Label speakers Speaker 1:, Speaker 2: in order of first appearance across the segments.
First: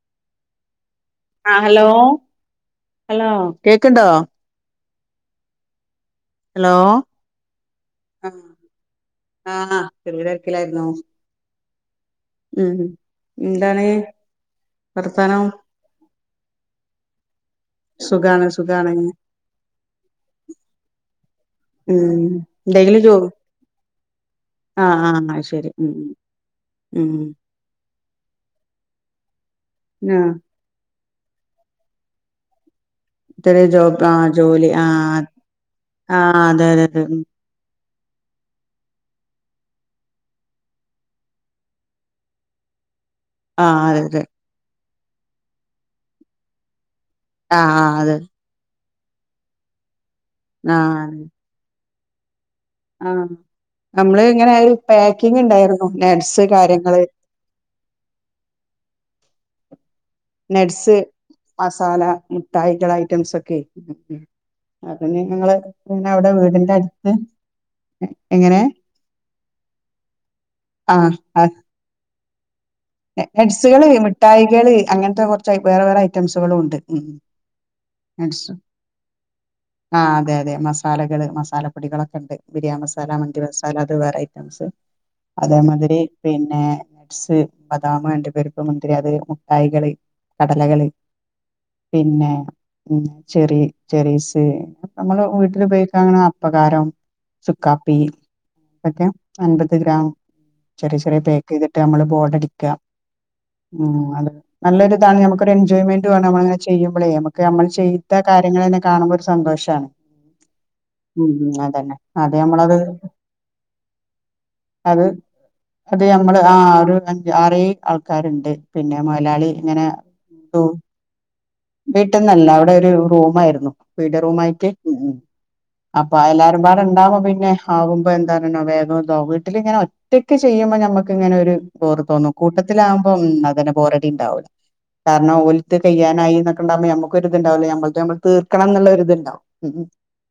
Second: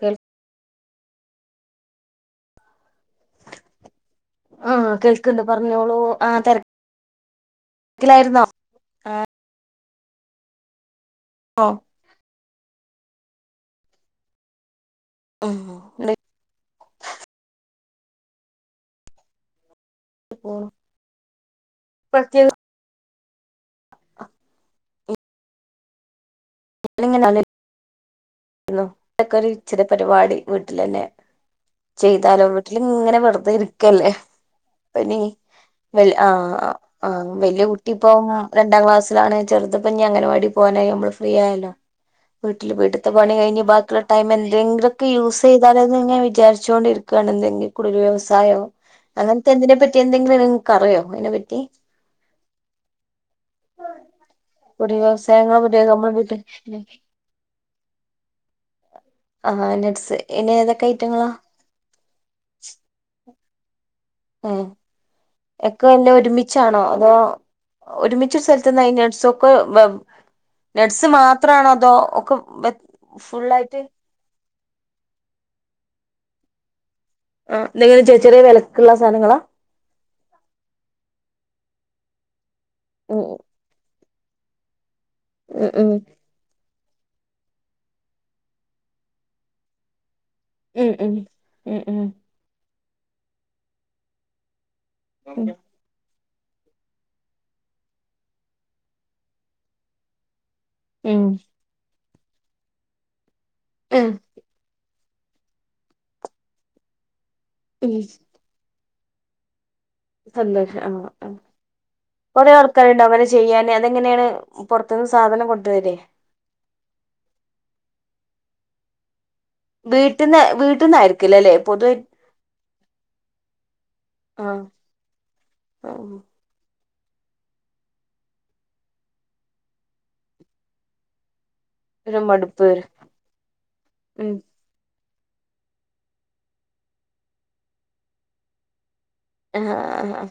Speaker 1: കേൾ
Speaker 2: ആ hello hello കേക്ക്ണ്ടോ
Speaker 1: ആ കേൾക്ക്ണ്ട് പറഞ്ഞോളൂ ആ
Speaker 2: ഹലോ
Speaker 1: തിരക്കിലായിരുന്നോ ആ
Speaker 2: [unintelligible] തെര്ക്കിലായിരുന്നോ
Speaker 1: ഓ
Speaker 2: ഉം ന്താണ്
Speaker 1: ആഹ് [unintelligible]
Speaker 2: സുഖാണ് സുഖാണ്
Speaker 1: [unintelligible]
Speaker 2: ഉം എന്തെങ്കിലും ജോ ആഹ് ആഹ് ശെരി ഉം ഉം ഉം
Speaker 1: [unintelligible] ഇച്ചരെ
Speaker 2: ആഹ്
Speaker 1: പരിപാടി വീട്ടിലന്നെ ചെയ്താലും വി ട്ടില ഇങ്ങനെ വെറുതെ
Speaker 2: ചെറിയ ജോബ്
Speaker 1: ഇരിക്കല്ലേ
Speaker 2: ആഹ് ജോലി
Speaker 1: പനി
Speaker 2: ആഹ്
Speaker 1: ആ
Speaker 2: ആഹ് അതെ അതെ അതെ
Speaker 1: ആ
Speaker 2: ഉം
Speaker 1: വല്യ കുട്ട ട്ടിപ്പോം രണ്ടാം ക്ലാസ്സിലാണ് ചെറുത്തിപ്പോ ഇനി അങ്ങനവാടി പോകാനായി നമ്മള് ഫ്രീ ആയ ലോ വീട്ടില് വീട് ത്താ പണി കയിഞ്ഞ്
Speaker 2: ആഹ്
Speaker 1: ബാക്കിള്ള
Speaker 2: അതെ അതെ
Speaker 1: ടൈം എന്തെങ്കിലും യൂസ് ചെയ്താലോന്ന് ഇങ്ങനെ വിചാരിച്ചൊണ്ടിരി ക്കാണ് എന്തെങ്കി
Speaker 2: ആഹ്
Speaker 1: കുടിൽ
Speaker 2: അതെ
Speaker 1: വ്യവസായോ അങ്ങനെത്തെ എന്തിനെ പ റ്റി എന്തെങ്കിലും നിങ്ങൾക്ക് അറിയോ
Speaker 2: ആഹ്
Speaker 1: അതിനെപ്പറ്റി
Speaker 2: ആഹ് നമ്മള് ഇങ്ങനെ ഒരു
Speaker 1: പൊടി
Speaker 2: പാക്കിങ്
Speaker 1: വ്യവസായങ്ങൾ പൊടി
Speaker 2: ഇണ്ടായിരുന്നു
Speaker 1: നമ്മൾ വീട്ടിൽ
Speaker 2: നട്സ് കാര്യങ്ങള്
Speaker 1: ആഹ് നട്സ് ഇനി ഏതൊക്കെ
Speaker 2: നട്സ്
Speaker 1: ഐറ്റങ്ങളാ
Speaker 2: മസാല മുഠായികൾ ഐറ്റംസ് ഒക്കെയെ ഉം
Speaker 1: ഏ
Speaker 2: അതന്നെ
Speaker 1: ഒക്കെ വരുന്നേ ഒരുമിച്ചാണോ അതോ ഒരുമിച്ചൊരു
Speaker 2: എങ്ങനെ
Speaker 1: സ്ഥലത്തന്ന് നട്സ്സൊക്കെ നട്സ് മാത്രാണോ അതോ ഒക്കെ ബ
Speaker 2: നട്സ്സുകള് മിഠായി കള് അങ്ങനെത്തെ കുറച്ച് വേറെ വേറെ ഐറ്റംസുകളും ഉണ്ട് ഉം
Speaker 1: ആ എന്തെങ്കിലും ചെറിയ ചെറിയ വിലക്കുള്ള സാധനങ്ങളാ
Speaker 2: ആ അതെ അതെ മസാലകൾ മസാലപ്പൊടികളൊ അതെ ബിരിയാണി മസാല
Speaker 1: ഉം
Speaker 2: മന്തി മസാല അത് വേറെ [unintelligible]
Speaker 1: ഉം
Speaker 2: അതേമാതിരി പിന്നെ സ് ബദാമ്, അണ്ടിപരിപ്പ്, മുന്തിരി അത് മുട്ടായികള് കടലകള്
Speaker 1: ഉം ഉം ഉം ഉം
Speaker 2: പിന്നെ ഉം ചെറി, ചെറീസ് നമ്മളെ
Speaker 1: ഉം
Speaker 2: വീട്ടില് [unintelligible] പകാരം, ചുക്കാപ്പി എല്ലാം അൻപത് ഗ്രാം ചെറിയ ചെറിയ
Speaker 1: ഉം
Speaker 2: പാക്ക് ചെയ്‌തിട്ട് നമ്മള് ബോഡടി ക്കാ ഉം അത് നല്ലൊരു ഇതാണ് നമുക്ക് ഒരു എൻജോയ്മെന്റും ആണ് നമ്മളങ്ങനെ ചെയ്യുമ്പളേ നമ്മ ക്ക് നമ്മൾ
Speaker 1: ഉം
Speaker 2: ചെയ്ത കാര്യങ്ങളന്നെ കാണുമ്പോ ഒരു സന്തോഷാണ്.
Speaker 1: സന്തോഷാണ്
Speaker 2: ഉം ഉം അതന്നെ അത്
Speaker 1: കൊറേ
Speaker 2: നമ്മളത്
Speaker 1: ആൾക്കാരുണ്ട് അങ്ങനെ ചെയ്യാന് അതെങ്ങനെയാണ്
Speaker 2: അത്
Speaker 1: പൊറത്തിന്ന് സാധനം കൊണ്ടുവരെ?
Speaker 2: അത് നമ്മള് ആ ഒരു അഞ്ച് ആറേഴ് ആൾക്കാരുണ്ട് പിന്നെ മൊതലാളി
Speaker 1: വീട്ടിന്ന് വീട്ടിന്ന് അയക്കില്ലല്ലേ?
Speaker 2: വീട്ടിന്നല്ല അവിടെ ഒരു റൂം ആയിരുന്നു പീടിയാ
Speaker 1: ആഹ്
Speaker 2: റൂമായിട്ട് അപ്പോ എല്ലാരും വേറെണ്ടാവുമ്പോപിന്നെ ആവുമ്പോ എന്താ പിന്നെ വേഗം ദാവും വീട്ടിലിങ്ങനെ ഒറ്റക്ക് ചെയ്യുമ്പോ നമ്മക്കിങ്ങനെ ഒര്
Speaker 1: ഒരു
Speaker 2: ബോറ്തോന്നും
Speaker 1: മടുപ്പ്
Speaker 2: കൂട്ടത്തിലാകുമ്പം അതെന്നെ ബോറടി
Speaker 1: ഉം
Speaker 2: ഇണ്ടാവൂല കാരണം ഓല്ത് കഴിയാനയിന്ന് ഇത് ഇണ്ടാവുമ്പോ നമ്മക്കു ഒരിത് ഇണ്ടാവൂലേ നമ്മള്ത് നമ്മക്ക് തീർക്കണംന്നുള്ളൊര്ത്
Speaker 1: എ എഹേ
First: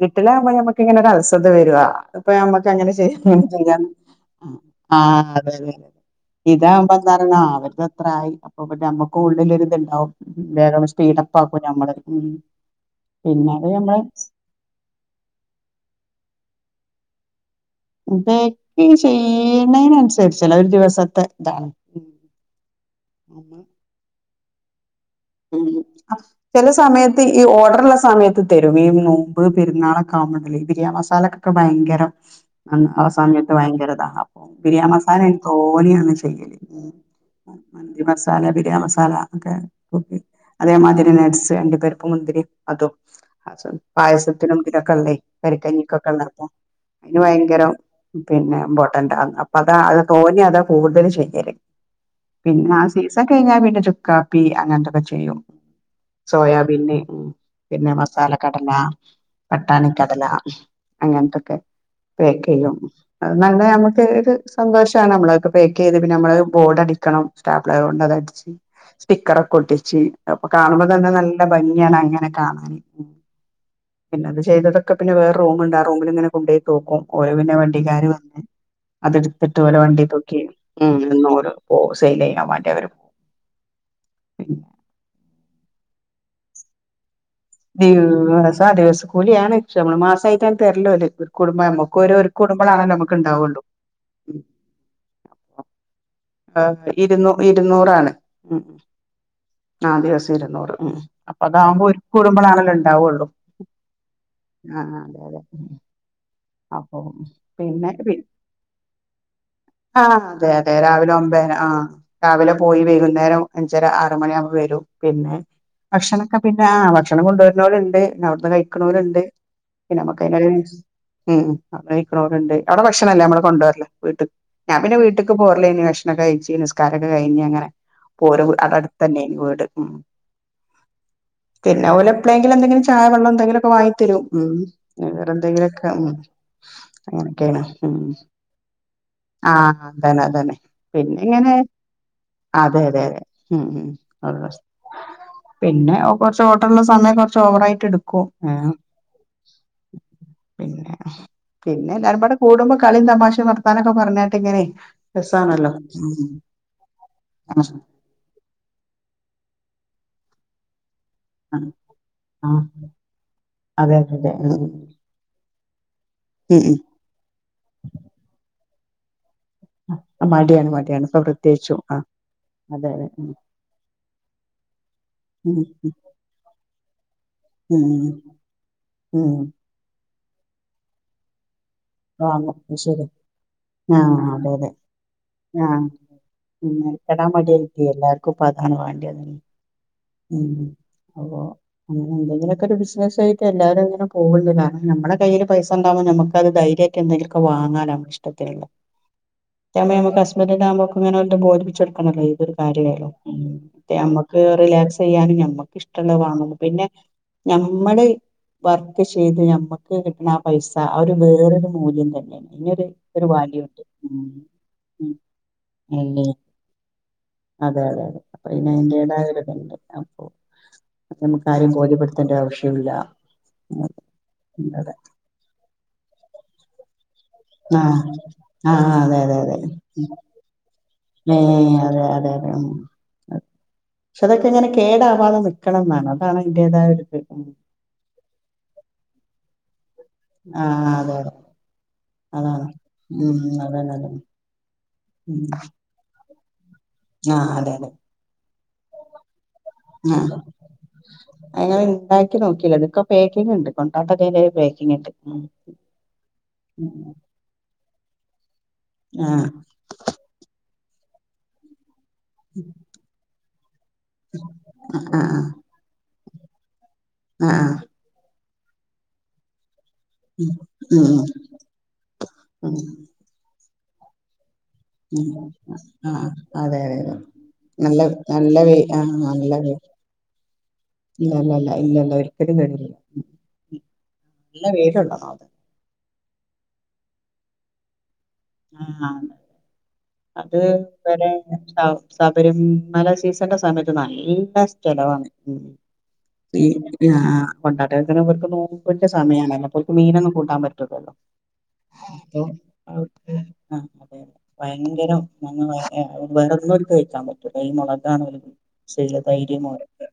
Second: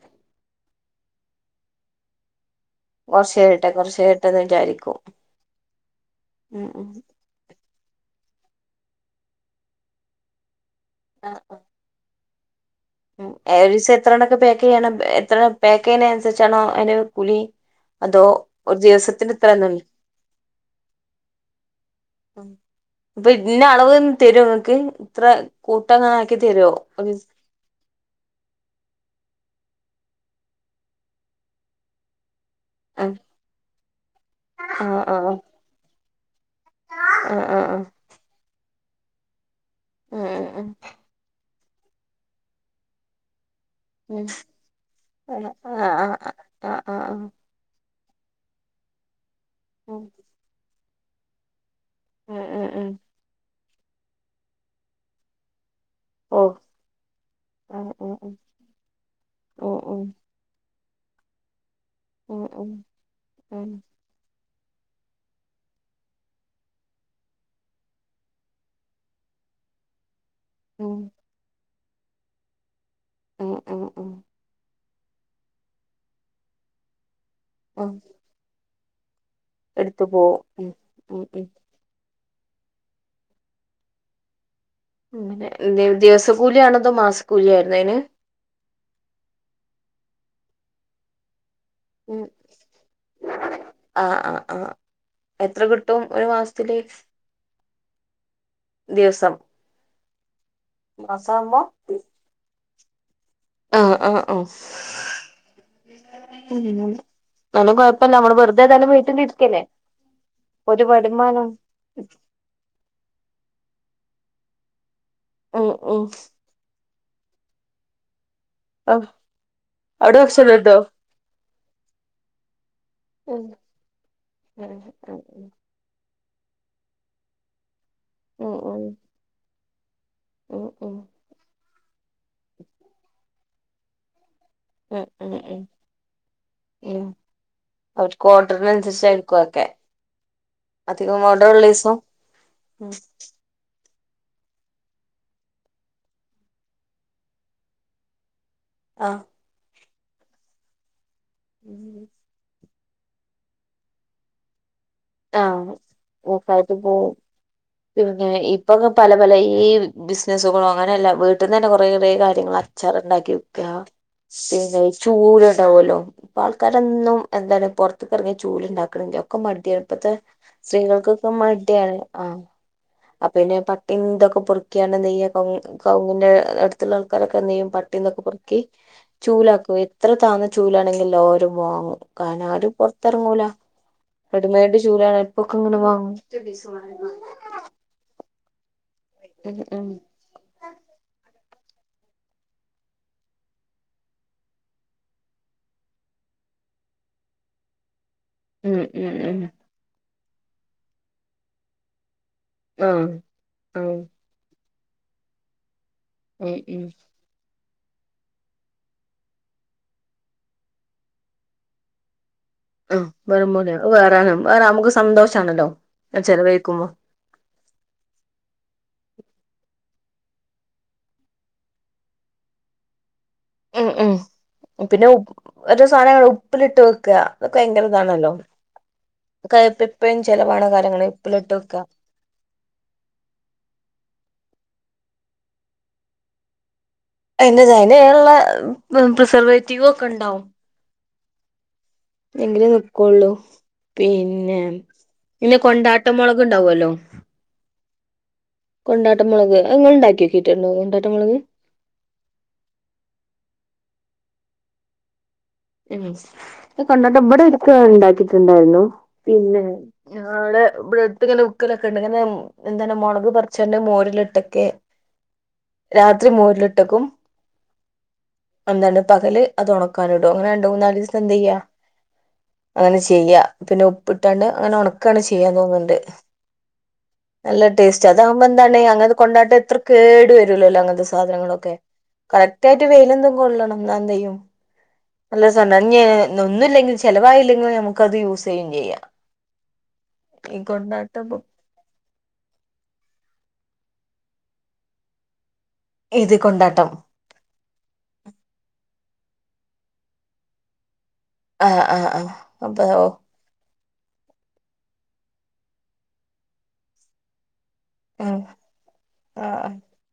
Speaker 2: വീട്ടിലാവുമ്പോ നമ്മക്കിങ്ങനെ ഒരു അശ്രദവരുവാ അതിപ്പോ നമ്മക്ക് ങ്ങനെ
Speaker 1: കൊറച്ച്
Speaker 2: ചെയ്യ
Speaker 1: കഴിയട്ടെ കൊറച്ച് കഴിയട്ടെന്ന് വിചാരിക്കും ഉം ഉം
Speaker 2: ഇത്രായി അപ്പോപ്പിന്നെ നമ്മക്കും ഉള്ളിൽ ഒരിത് ഉണ്ടാവും [unintelligible]
Speaker 1: ആഹ്
Speaker 2: സ്പീഡപ്പാക്കും നമ്മള് മ്
Speaker 1: ഒരു ദിവസം എത്രഎണ്ണമൊക്കെ പാക്ക് ചെയ്യണം എത്ര പാക്ക് ചെയ്യണതിന് അനുസരിച്ചാണോ ഹലോ കുലി
Speaker 2: ഇത്
Speaker 1: എന്നല്ലേ
Speaker 2: ചെയ്ണെൻ അനുസരിച്ചാണ് ഒരു ദിവസത്തെ
Speaker 1: ഇപ്പൊ ഇതിന് അളവ് ഒന്ന് തരു തരുങ്ങക്ക്
Speaker 2: ചില സമയത്ത് ഈ ഓർഡർള്ള സമയത്ത് തരും ഈ നോമ്പ് പെരുന്നാളൊക്കെ ആവുമ്പോല്ലേ ബിരിയാണി മസാലകക്ക്ഒക്കെ ഭയങ്കരം ആ
Speaker 1: ആഹ്
Speaker 2: സമയത്ത് ഭയങ്കര ഇതാ അപ്പം ബിരിയാണി
Speaker 1: ആഹ്
Speaker 2: മസാല
Speaker 1: ആഹ്
Speaker 2: തോനെ തയ്യല്
Speaker 1: ആഹ്
Speaker 2: [inaudible] മന്തി മസാല ബിരിയാണി മസാ അ കെ
Speaker 1: ആഹ് ആഹ്
Speaker 2: അതേ മാതിരി നെക്സ്റ്റ് പേർക്കും മുന്തിരിയും അതും
Speaker 1: ഉം ഉം
Speaker 2: പായസത്തിനും ഇതിനൊക്കെയല്ലേ
Speaker 1: ആഹ് ആഹ്
Speaker 2: കരിക്കഞ്ഞിക്കൊക്കെ ഉള്ള അപ്പം
Speaker 1: ആഹ് ആഹ്
Speaker 2: അതിന്
Speaker 1: ആഹ്
Speaker 2: ഭയങ്കരം പിന്നെ [unintelligible] അതാ അത്
Speaker 1: ഉം
Speaker 2: തോന്നെയതാ കൂടുതൽ ചെയ്യല്
Speaker 1: ഉം ഉം
Speaker 2: പിന്നെ ആ
Speaker 1: ഉം
Speaker 2: സീസൻ കഴിഞ്ഞാ പിന്നെ ചുക്കാപ്പി അങ്ങനത്തൊക്കെ ചെയ്യും
Speaker 1: ഓഹ്
Speaker 2: സോയാബീന്
Speaker 1: ഉം
Speaker 2: പിന്നെ
Speaker 1: ഉം
Speaker 2: മസാല കടല
Speaker 1: ഉം
Speaker 2: പട്ടാണിക്കടല അങ്ങനത്തൊക്കെ
Speaker 1: ഉം ഉം
Speaker 2: പേക്ക്
Speaker 1: ഉം
Speaker 2: ചെയ്യും അ നല്ല
Speaker 1: ഉം
Speaker 2: നമുക്ക് ഒരു സന്തോഷമാണ് നമ്മളൊക്കെ പേക്ക് ചെയ്ത് പിന്നെ നമ്മള് ബോർഡ് അടിക്കണം സ്റ്റാപിള കൊണ്ട് അതടിച്ച് സ്റ്റിക്കറക്കെ ഒട്ടിച് അപ്പൊ കാണുമ്പോ
Speaker 1: ഉം
Speaker 2: തന്നെ നല്ല ഭംഗി [unintelligible] അങ്ങനെ കാണാന്
Speaker 1: ഉം ഉം ഉം ഉം
Speaker 2: പിന്നെ അത് ചെയ്തത് ഇപ്പം പിന്നേ വേറെ റൂമ്ണ്ട് ആ റുമിൽ ഇങ്ങനെ കൊണ്ടോയി തൂക്കും ഓല് പിന്നെ
Speaker 1: ഉം
Speaker 2: വണ്ടികാര് വന്ന് അതെട് ത്ത്ട്ട് ഓലെ വണ്ടി
Speaker 1: എടുത്തു
Speaker 2: തൊക്കെ
Speaker 1: പോവും
Speaker 2: ഉം ഓരോ ഓസെല് ചെയ്യും മറ്റവരും ഉം
Speaker 1: ദി ദിവസ കൂലിയാണഅതോ മാസ
Speaker 2: ദിവസാ ആ ദിവസ കൂലിയാണ് പക്ഷെ നമ്മള് മാസ കയ്കാണ്ട് തര്ല ഓല് വര്കും കുടുംബാ നമുക്ക് ഒരു ഒരുക്കൂടുമ്പളാണല്ലോ നമ്മക്ക് ഇണ്ടാവൊള്ളൂ
Speaker 1: ആഹ് ആഹ് ആഹ് എത്ര കിട്ടും ഒരു മാസത്തില്
Speaker 2: ഇരുന്നൂ ഇരുന്നൂറാണ് ഉം
Speaker 1: ദിവസം
Speaker 2: ആ ദിവസം ഇര്ന്നൂറ് ഉം
Speaker 1: മാസാവുമ്പോ
Speaker 2: അപ്പതാവുമ്പ ഒര്ക്കൂടുമ്പളാണല്ലോ ൺ ഉണ്ടാവുള്ളു
Speaker 1: ആ ആ ആ
Speaker 2: അതെ
Speaker 1: അങ്ങനെ
Speaker 2: അപ്പൊ പിന്നെ
Speaker 1: കൊഴപ്പമില്ല നമ്മള് വെറുതെ ഏതായാലും വീട്ടിലിരിക്കല്ലേ ഒരുപാട്
Speaker 2: ഒമ്പതര ആ രാവിലെ പോയി വൈകുന്നേരം അഞ്ചര ആറുമണിയാകുമ്പം വരും പിന്നെ
Speaker 1: ഉം ഉം
Speaker 2: ഭക്ഷണൊക്കെ പിന്നെ ആ ഭക്ഷ ഭക്ഷണം കൊണ്ടുവരുന്നോരുണ്ട് പിന്നെ അവിടുന്ന്
Speaker 1: ആഹ്
Speaker 2: കഴിക്കണോരുണ്ട് പിന്നെ
Speaker 1: അവിടെ
Speaker 2: നമ്മക്ക് അയിനൊരു
Speaker 1: ഭക്ഷണണ്ടോ
Speaker 2: ഉം അവിടെ നിക്കണോരുണ്ട് അവിടെ ഭക്ഷണമില്ല നമ്മള്
Speaker 1: ഉം
Speaker 2: കൊണ്ടോരല് വീട്ടീന്ന്
Speaker 1: ഉം
Speaker 2: ഞാൻ പിന്നെ
Speaker 1: ഉം
Speaker 2: വീട്ടക്ക് പോരല് തന്നെയാ കഴിച്ച് നിസ്കാരവൊക്കെ കഴിഞ്ഞ് അങ്ങനെ [unintelligible]
Speaker 1: ഉം ഉം
Speaker 2: അവിടെ അടുത്ത് തന്നെ ആയിരുന്നു വീട് ഉം
Speaker 1: ഉം ഉം
Speaker 2: പിന്നവള് എപ്പളെങ്കിലും എന്തെങ്കിലും ചായ വെള്ളം എന്തെങ്കിലുമൊക്കെ വാങ്ങി തരും ഉം വേറെ
Speaker 1: ഉം ഉം
Speaker 2: എന്തെങ്കിലുമൊക്കെ ഉം
Speaker 1: ഉം
Speaker 2: അങ്ങനെയൊക്കെയാണ് ഉം
Speaker 1: അവർക്ക് ഓർഡറിനനുസരിച്ചായിരിക്കും
Speaker 2: ആ
Speaker 1: ഒക്കെ
Speaker 2: അത് തന്നെ അത് തന്നെ
Speaker 1: അധികം മോഡലുള്ള ദിവസം
Speaker 2: അതെ അതെ [unintelligible] പിന്നെ കുറച്ച് ഓട്ടള്ള സമയം കൊറച്ച് ഓവറായിട്ട് എടുക്കും ആഹ്
Speaker 1: ആഹ്
Speaker 2: പിന്നെ പിന്നെ എല്ലാരുമ്പാടെ കൂടുമ്പോക കളിയും തമാശയും വർത്താനൊക്കെ പറഞ്ഞട്ട് ഇങ്ങനെ രസാണല്ലോ
Speaker 1: [unintelligible]
Speaker 2: ഉം
Speaker 1: പോം
Speaker 2: ആ
Speaker 1: പിന്നെ ഇപ്പൊ പല പല ഈ ബിസ്സ്നസ്സുകളും അങ്ങനെ എല്ലാം വീട്ടിന്ന് തന്നെ കൊറെ കുറേ
Speaker 2: ആ ആ
Speaker 1: കാര്യങ്ങൾ അച്ചാറ ണ്ടാക്കി വിക്ക
Speaker 2: അതെ അതെ അതെ ഉം
Speaker 1: പിന്നെ ചൂട് ട്ടാവോലോ ഇപ്പൊ
Speaker 2: ഉം
Speaker 1: ആൾക്കാരൊന്നും എന്താണ് പൊറുത്തക്ക് ഇറങ്ങിയ ചൂല് ഇണ്ടാ [unintelligible] ഇപ്പത്തെ
Speaker 2: ഉം മടിയാണ് മടിയാണ് ഇപ്പൊ
Speaker 1: സ്ത്രീകൾക്കൊക്കെ
Speaker 2: പ്രത്യേകിച്ചും
Speaker 1: മടിയാണ് ആ
Speaker 2: അതെ അതെ ഉം
Speaker 1: പിന്നെ പട്ടിന്തൊക്കെ [unintelligible] ണ് നെയ്യ
Speaker 2: ഉം
Speaker 1: കൗങ്ങിന്റെ അടുത്തുള്ള ആൾക്കാരൊക്കെ നെയ്യും
Speaker 2: ഉം
Speaker 1: പട്ടീന്തൊക്കെ
Speaker 2: ഉം
Speaker 1: പെറുക്കി
Speaker 2: ഉം
Speaker 1: ചൂലാക്കുകയു എത്ര താന്ന ചൂലാണെങ്കില്ലാരും വാങ്ങും കരണ
Speaker 2: വാങ്ങും
Speaker 1: ആരും
Speaker 2: അത് ശരി
Speaker 1: പൊറത്തെറങ്ങൂല റെഡമഡ്
Speaker 2: ആഹ പിന്നെ കടാ മട്യാരിക്കും എല്ലാർക്കുംപ്പതാണ് വാണ്ട്യ
Speaker 1: ഉം ഉം
Speaker 2: ഉം അതാ അങ്ങനെ എന്തെങ്കിലാെക്കെര് ബിസ്നസു ആയിട്ട് എല്ലാരും അങ്ങനെ പോക്ണ്ട് കാരണം ഞമ്മളെ കയ്യില് പൈസണ്ടാവുമ്പ ഞമ്മക്കത് ധൈര്യായിട്ട് എന്തെങ്കിലാെക്കെ വാങ്ങാലോ
Speaker 1: ഉം ഉം ഉം
Speaker 2: [unintelligible] താവുമ്പ ഞമ്മക്കസ്- - [unintelligible] ഓൽക്ക്ങ്ങനെ ആട്ട് ബോധ്പ്പിച്ചൊട്ക്കണല്ലത് ത് ഒരു
Speaker 1: ആഹ്
Speaker 2: കാര്യായല്ലോ ഉം
Speaker 1: ആഹ്
Speaker 2: ത്‌ യമ്മക്ക് റിലാക്സ് ചെയ്യാനും ഞമ്മ ക്ക്ഷ്ടള്ളെ
Speaker 1: ഉം
Speaker 2: വാങ്ങല്ലോ
Speaker 1: ഉം
Speaker 2: പിന്നെ ഞ മ്മള് വർക്ക് ചെയ്ത് ഞമ്മക്ക് കിട്ട്ണ ആ പൈസ ആ ഒരു വേറൊരു മൂല്യം തന്നേണ്
Speaker 1: ആ പറിംപോലെ അത് വേറേണ് അല നമുക്ക്
Speaker 2: ഉം
Speaker 1: സന്തോഷാണല്ലോ അത്
Speaker 2: അല്ലേ
Speaker 1: ചെലവഴിക്കുമ്പോ
Speaker 2: അതെ അതെ അതെ അപ്പൊ അതിന് [unintelligible] അപ്പൊ നമുക്ക് ആരേം ബോധ്യപ്പെട്ത്തെണ്ടെ ആവശ്യൂല്ല
Speaker 1: ഉം ഉം പിന്നെ ഉ അത് സാനങ്ങള് ഉപ്പ്ല്ട്ട് വെക്കാ
Speaker 2: ആഹ് ആ അതെ അതെ അതെ
Speaker 1: ഒക്കെ എപ്പഴും ചെലവാണ് കാര്യങ്ങള്
Speaker 2: ഏ
Speaker 1: ഉപ്പിലിട്ട് വെക്കുക
Speaker 2: അതെ അതെ അതെ ക്ഷേ അതെ ഇത് ഇങ്ങനെ കേടാവാതെ നിക്കണംന്നാണ് അതാണ് അയ്ന്റേതായൊര്
Speaker 1: എന്റെ [unintelligible] പ്രിസർവേ [unintelligible]
Speaker 2: ആഹ് അതെ അതെ
Speaker 1: എങ്കിലേ നിക്കുള്ളൂ
Speaker 2: അതെ അതാണ് ഉം അതന്നെ അതന്നെ
Speaker 1: പിന്നെ
Speaker 2: ഉം
Speaker 1: ഇങ്ങെ കൊണ്ടാട്ട മൊള ഉണ്ടാവുവല്ലോ
Speaker 2: ആഹ് അതെ അതെ
Speaker 1: കൊണ്ടാട്ട മുളക് അത് ഇങ്ങള്
Speaker 2: ആ
Speaker 1: ഉണ്ടാക്കി നോക്കിട്ടുണ്ടോ കൊണ്ടാട്ട മുളക്
Speaker 2: അങ്ങനെ ഉണ്ടാക്കി നോക്കില്ലോ ഇതൊക്കെ പാക്കിങ് ഉണ്ട് [unintelligible] [unintelligible]
Speaker 1: ഉം ഈ കൊണ്ടാട്ടം ഇവിടെ ഇടക്ക് ഇണ്ടാക്കിട്ടുണ്ടായിരുന്നു
Speaker 2: ആഹ്
Speaker 1: പിന്നെ [unintelligible] [unintelligible] [unintelligible] ഇങ്ങനെ എന്താണ് മുളക് [unintelligible] [unintelligible] മോരിലിട്ടൊക്കെ രാ ഒത്തിരി മോരിലിട്ടെക്കും
Speaker 2: അ ആ
Speaker 1: എന്താണ് പകല് അത് ഉണക്കാൻ ടോ അങ്ങനെ
Speaker 2: ഉം
Speaker 1: രണ്ട് മൂന്നാല്
Speaker 2: ഉം
Speaker 1: ദിവസം എന്തെയ്യാ
Speaker 2: ഉം
Speaker 1: അങ്ങനെ ചെയ്യാ പിന്നെ ഉപ്പിട്ടാണ് അങ്ങനെ ഒണക്കാണ്
Speaker 2: ഉം
Speaker 1: ചെയ്യ തോന്ന്ണ്ട്
Speaker 2: ആഹ് അതെ അതെ അതെ
Speaker 1: നല്ല ടേസ്റ്റ് അതാകുമ്പോ
Speaker 2: നല്ല വെ
Speaker 1: എന്താണ് അങ്ങനെ
Speaker 2: ആഹ്
Speaker 1: കൊണ്ടാട്ട്
Speaker 2: നല്ല വെ
Speaker 1: എത്ര കേടു വരുല്ലല്ലോ അങ്ങനത്തെ
Speaker 2: ഇല്ലല്ലല്ല
Speaker 1: സാധനങ്ങളൊക്കെ
Speaker 2: ഇല്ലല്ല ഒരിക്കലും
Speaker 1: കറക്റ്റ് ആയിട്ട്
Speaker 2: കേടില്ല
Speaker 1: വെയിലും തും കൊള്ളണം
Speaker 2: നല്ല വെയിലുള്ളതാ
Speaker 1: [unintelligible] [unintelligible]
Speaker 2: അത്
Speaker 1: ഒന്നുല്ലെങ്കിലും ചിലവായില്ലെങ്കിലും നമുക്കത് യൂ
Speaker 2: ആ അത്
Speaker 1: ഈ
Speaker 2: വരെ
Speaker 1: കൊണ്ടാട്ടം
Speaker 2: ശ ശബരിമല സീസൻ്റെ സമയത്ത് നല്ല ചലവാ
Speaker 1: ഇത്
Speaker 2: ഇ
Speaker 1: കൊണ്ടാട്ടം
Speaker 2: ആ കൊണ്ടാട്ട ങ്ങനെവർക്ക് നോ [unintelligible] സമയണല്ലോ പൊൽക്ക് മീനൊന്നും കൂട്ടാം പറ്റൂലല്ലോ
Speaker 1: ആഹ് ആഹ് ആഹ് അപ്പൊ ഓ
Speaker 2: [unintelligible] ഭയങ്കരം [unintelligible] [unintelligible] ഈ മൊളകാണ്
Speaker 1: ഉം
Speaker 2: ശീലം തൈര്
Speaker 1: ആഹ്
Speaker 2: മോരൊക്കെ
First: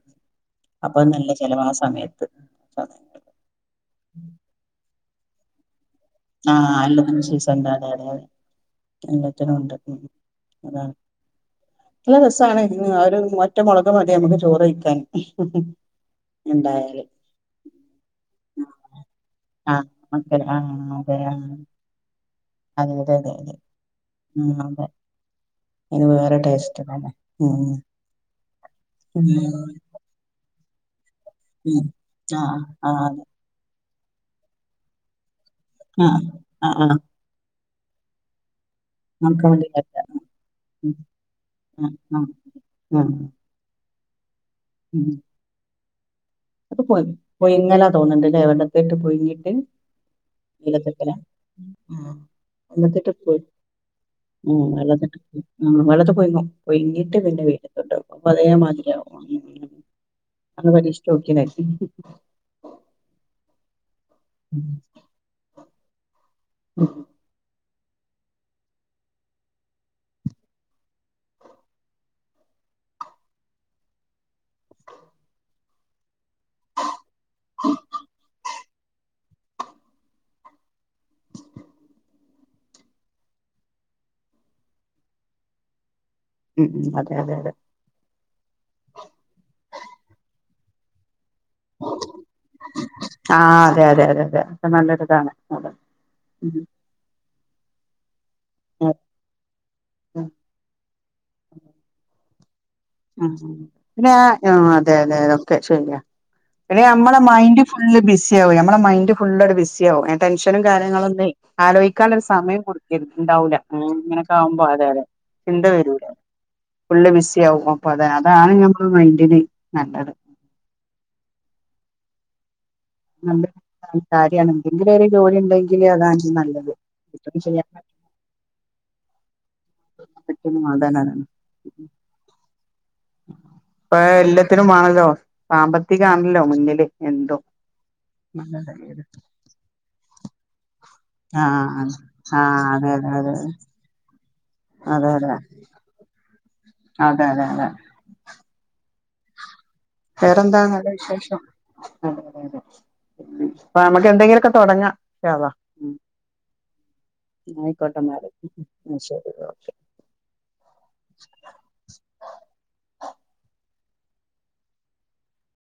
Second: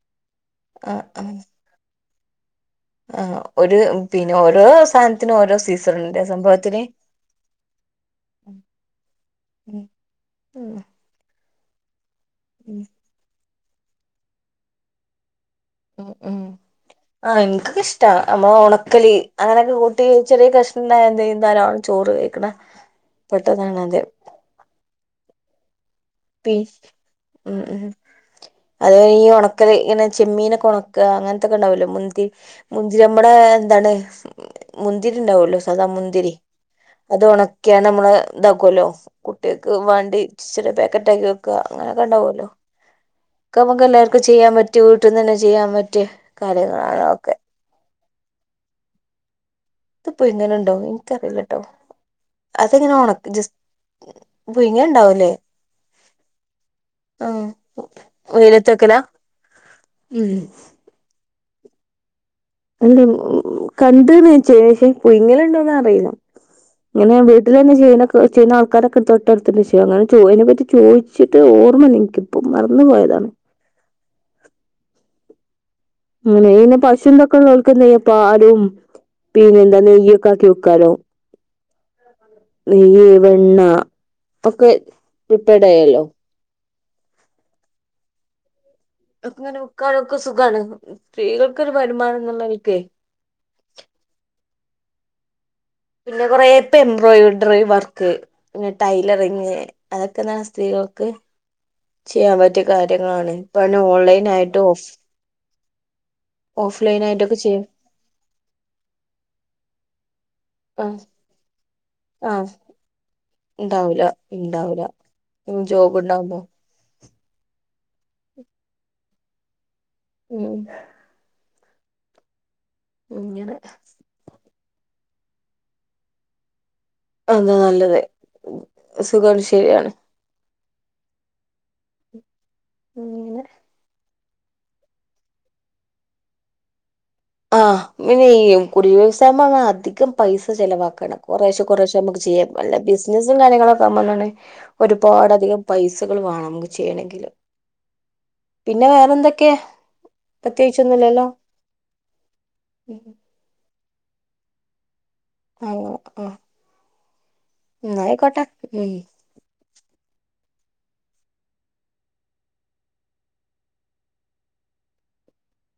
Speaker 2: അപ്പൊ നല്ല ചെലവാ ആ സമയ
Speaker 1: ആ ഒരു പിന്നെ ഓരോ സ [unintelligible] നോരോ സീ
Speaker 2: ആഹ് എല്ലത്ത്നും സീസണ്ട് അതെ അതെ എല്ലത്തിനുണ്ട്
Speaker 1: ഉം
Speaker 2: [inaudible]
Speaker 1: ഉം
Speaker 2: അതാണ് ല്ല രസാണ് [unintelligible] ഒറ്റ മൊളക് മതി നമുക്ക് ചോറെയ്ക്കാൻ
Speaker 1: ഉ ഉം ആ ഇൻക്കിഷ്ടാ നമ്മളെ ഒണക്കല് അങ്ങനൊക്കെ
Speaker 2: ആഹ്
Speaker 1: കൂട്ടി
Speaker 2: മക്കൾ
Speaker 1: ചെറിയൊരു കഷ്ണണ്ടായാ [unintelligible] ചോറ് വെയ്ക്ക്ണ
Speaker 2: അതെയതെതെ ഉം അതെ അയിന് വേറെ
Speaker 1: പി
Speaker 2: ടേസ്റ്റ് തന്നെ
Speaker 1: ഉം ഉം അത് ഈ
Speaker 2: ഉം
Speaker 1: ഒണക്കല് ങ്ങനെ ചെമ്മീനൊ [inaudible] അങ്ങൻത്തൊക്കെണ്ടാവല്ലോ മുന്തി
Speaker 2: ആഹ് ആഹ്
Speaker 1: മുന്തിരി
Speaker 2: അതെ
Speaker 1: മ്മടെ ന്താണ് മുന്തിരിണ്ടാവല്ലോ താ
Speaker 2: ആഹ്
Speaker 1: മുന്തിരി
Speaker 2: ആഹ് ആഹ്
Speaker 1: അത് ഒണക് ക്കെയാണ് മ്മള് ദം കി ല്ലോ കുട്ട്യൾക്ക് വാണ്ടി ചെല
Speaker 2: ഉം
Speaker 1: പാക്കറ്റ് കൊ തൊക്കെ
Speaker 2: ആഹ്
Speaker 1: അങ്ങനൊക്കെണ്ടാവല്ലോ
Speaker 2: ആഹ്
Speaker 1: ക്കമ്മക്ക് എല്ലാർക്കു ഷ്ട ചെയ്യാം പറ്റി
Speaker 2: ഉം
Speaker 1: വീട്ടിന്നെന്നെ ചെയ്യാം പ റ്റ
Speaker 2: അത് പുയി പോയിങ്ങല തോന്നുന്നുണ്ടിങ്കിഎവിടെക്കെയിട്ട് പുഴുങ്ങീട്ട് [unintelligible]
Speaker 1: ഇതിപ്പോ ഇങ്ങനെ ഉണ്ടോ
Speaker 2: അ
Speaker 1: എനിക്കറിയില്ലട്ടോ അതെങ്ങനെ ഉണക്ക ജസ്റ്റ് പുഴുങ്ങ ഉണ്ടാവൂലേ ആഹ്
Speaker 2: അതേ
Speaker 1: വെയിലത്ത്
Speaker 2: മാതിരിയാ
Speaker 1: വെക്കലാ ഉം
Speaker 2: [unintelligible]
Speaker 1: അല്ലെ [inaudible] കണ്ടെന്ന് വച്ചേ
Speaker 2: ഉം
Speaker 1: ഏഹേ പയിങ്ങലുണ്ടോന്ന് അറിയി ഇങ്ങനെ ഞാൻ വീട്ടിലിപ്പം [unintelligible] ചെയ്യുന്ന ആൾക്കാരൊക്കെ തൊട്ടടുത്തിണ്ട് ക്ഷേ അങ്ങനെ അയിനെപ്പറ്റി ചോയിച്ചിട്ട് ഓർമ്മയില്ലപ്പം മറന്ന് പോയതാണ് അങ്ങനെ ഇനെ പശുനെയെക്കെ നോക്കുന്നെയിപ്പം പാലും പിന്നെ എന്താ നെയ്യൊക്കെ ആക്കി വെക്കാനോ നെയ്യ് വെണ്ണ ഒക്കെ പ്രിപ്പേഡേ അല്ലേ?
Speaker 2: മ് അതെ അതെ അതെ
Speaker 1: അങ്ങനെ ഉക്കാളൊക്കെ സുഖാണ് സ്ത്രീകൾക്കൊരു വരുമാനം എന്നുള്ള നിലക്കേ
Speaker 2: ആ അതെ അതെ അതെ അത് നല്ലൊരിതാണ് അതെ
Speaker 1: പിന്നെ കോറെ
Speaker 2: ഉം
Speaker 1: [unintelligible] ഡ്രൈ വർക്ക് പിന്നെ
Speaker 2: ആ,
Speaker 1: ടൈലറിങ്
Speaker 2: ആ.
Speaker 1: അതൊക്കൊയെന്താണ് സ്ത്രീകൾക്ക് യബ്ബൻ
Speaker 2: ആ പിന്നെ ആ ആ
Speaker 1: ഓഫ്
Speaker 2: അതെ അതെ അതൊക്കെ ശരിയാ എടി
Speaker 1: ഓഫ്‌ലൈൻ
Speaker 2: ഞമ്മളെ
Speaker 1: ആയിട്ടൊക്കെ
Speaker 2: മൈൻഡ്
Speaker 1: ചെയ്യും
Speaker 2: ഫുള്ള് ബിസി ആവും ഞമ്മളെ മൈൻഡ് ഫുള്ളോട് ബിസി ആവും ടെൻഷനും
Speaker 1: ആ
Speaker 2: കാര്യങ്ങളും ഒന്നേ ആലോചിക്കാൻ ഒരു
Speaker 1: ആ
Speaker 2: സമയം കൊടുക്കേ ഇണ്ടാവൂല മ്
Speaker 1: ഉണ്ടാവൂല
Speaker 2: ഇങ്ങനൊക്കെ ആകുമ്പോ
Speaker 1: ഉണ്ടാവൂല
Speaker 2: ല്ലേ അതെ ണ്ട
Speaker 1: ജോബ്
Speaker 2: വരൂല
Speaker 1: ഉണ്ടാവുമ്പോ
Speaker 2: ഫുള്ള് ബിസി ആകുമോ അപ്പ അതെ അതാണ് ഞമ്മളെ മൈന്റില്
Speaker 1: മ്
Speaker 2: നമ്പര് [inaudible] ത്താൽ കാരിയാണ് ഇങ്ങനെ ഒരു ജോലി ഉണ്ടെങ്കില് അതാൻക്ക് നല്ലത് ഏറ്റവും
Speaker 1: അതാ
Speaker 2: ചെയ്യാൻ
Speaker 1: നല്ലത് സുഖാണ് ശെരിയാണ്
Speaker 2: മ് അതാണ് [unintelligible]
Speaker 1: അങ്ങനെ
Speaker 2: പ്പാ അല്ല ത്തിനും മാണല്ലോ സാമ്പത്തികാണല്ലോ മുന്നില് എന്തും
Speaker 1: ആഹ് പിന്നെ ഈ കുടിൽ വ്യവസായ മങ്ങ് അധികം പൈസ ചെലവാ ക്ണ. കൊറേശെ കുറേശെ
Speaker 2: ആഹ്
Speaker 1: നമുക്ക് ചെയ്യാം
Speaker 2: ആഹ്
Speaker 1: വല്ല
Speaker 2: അതെ അതെ അതെ
Speaker 1: ബിസിനസും കാര്യങ്ങളൊക്കാവുമ്പന്താണ്
Speaker 2: അതെ അതെ
Speaker 1: ഒരുപാട് അധികം പൈസകൾ വേണം നമുക്ക്
Speaker 2: അതെ
Speaker 1: ചെയ്യെണെങ്കില്
Speaker 2: അതെ അതെ
Speaker 1: പിന്നെ വേ എന്തൊക്കെയാ
Speaker 2: വേറെന്താ നല്ല വിശേഷം
Speaker 1: ഉം
Speaker 2: [unintelligible] നമ്മക്ക് എന്തെങ്കിലൊക്കെ തുടങ്ങാം ഇൻശാ അള്ളാ ഉം
Speaker 1: ആഹ് ആഹ്
Speaker 2: ആയിക്കോട്ടേ എന്നാല്
Speaker 1: എന്നായിക്കോട്ടെ ഉം
Speaker 2: ശരി ഓകെ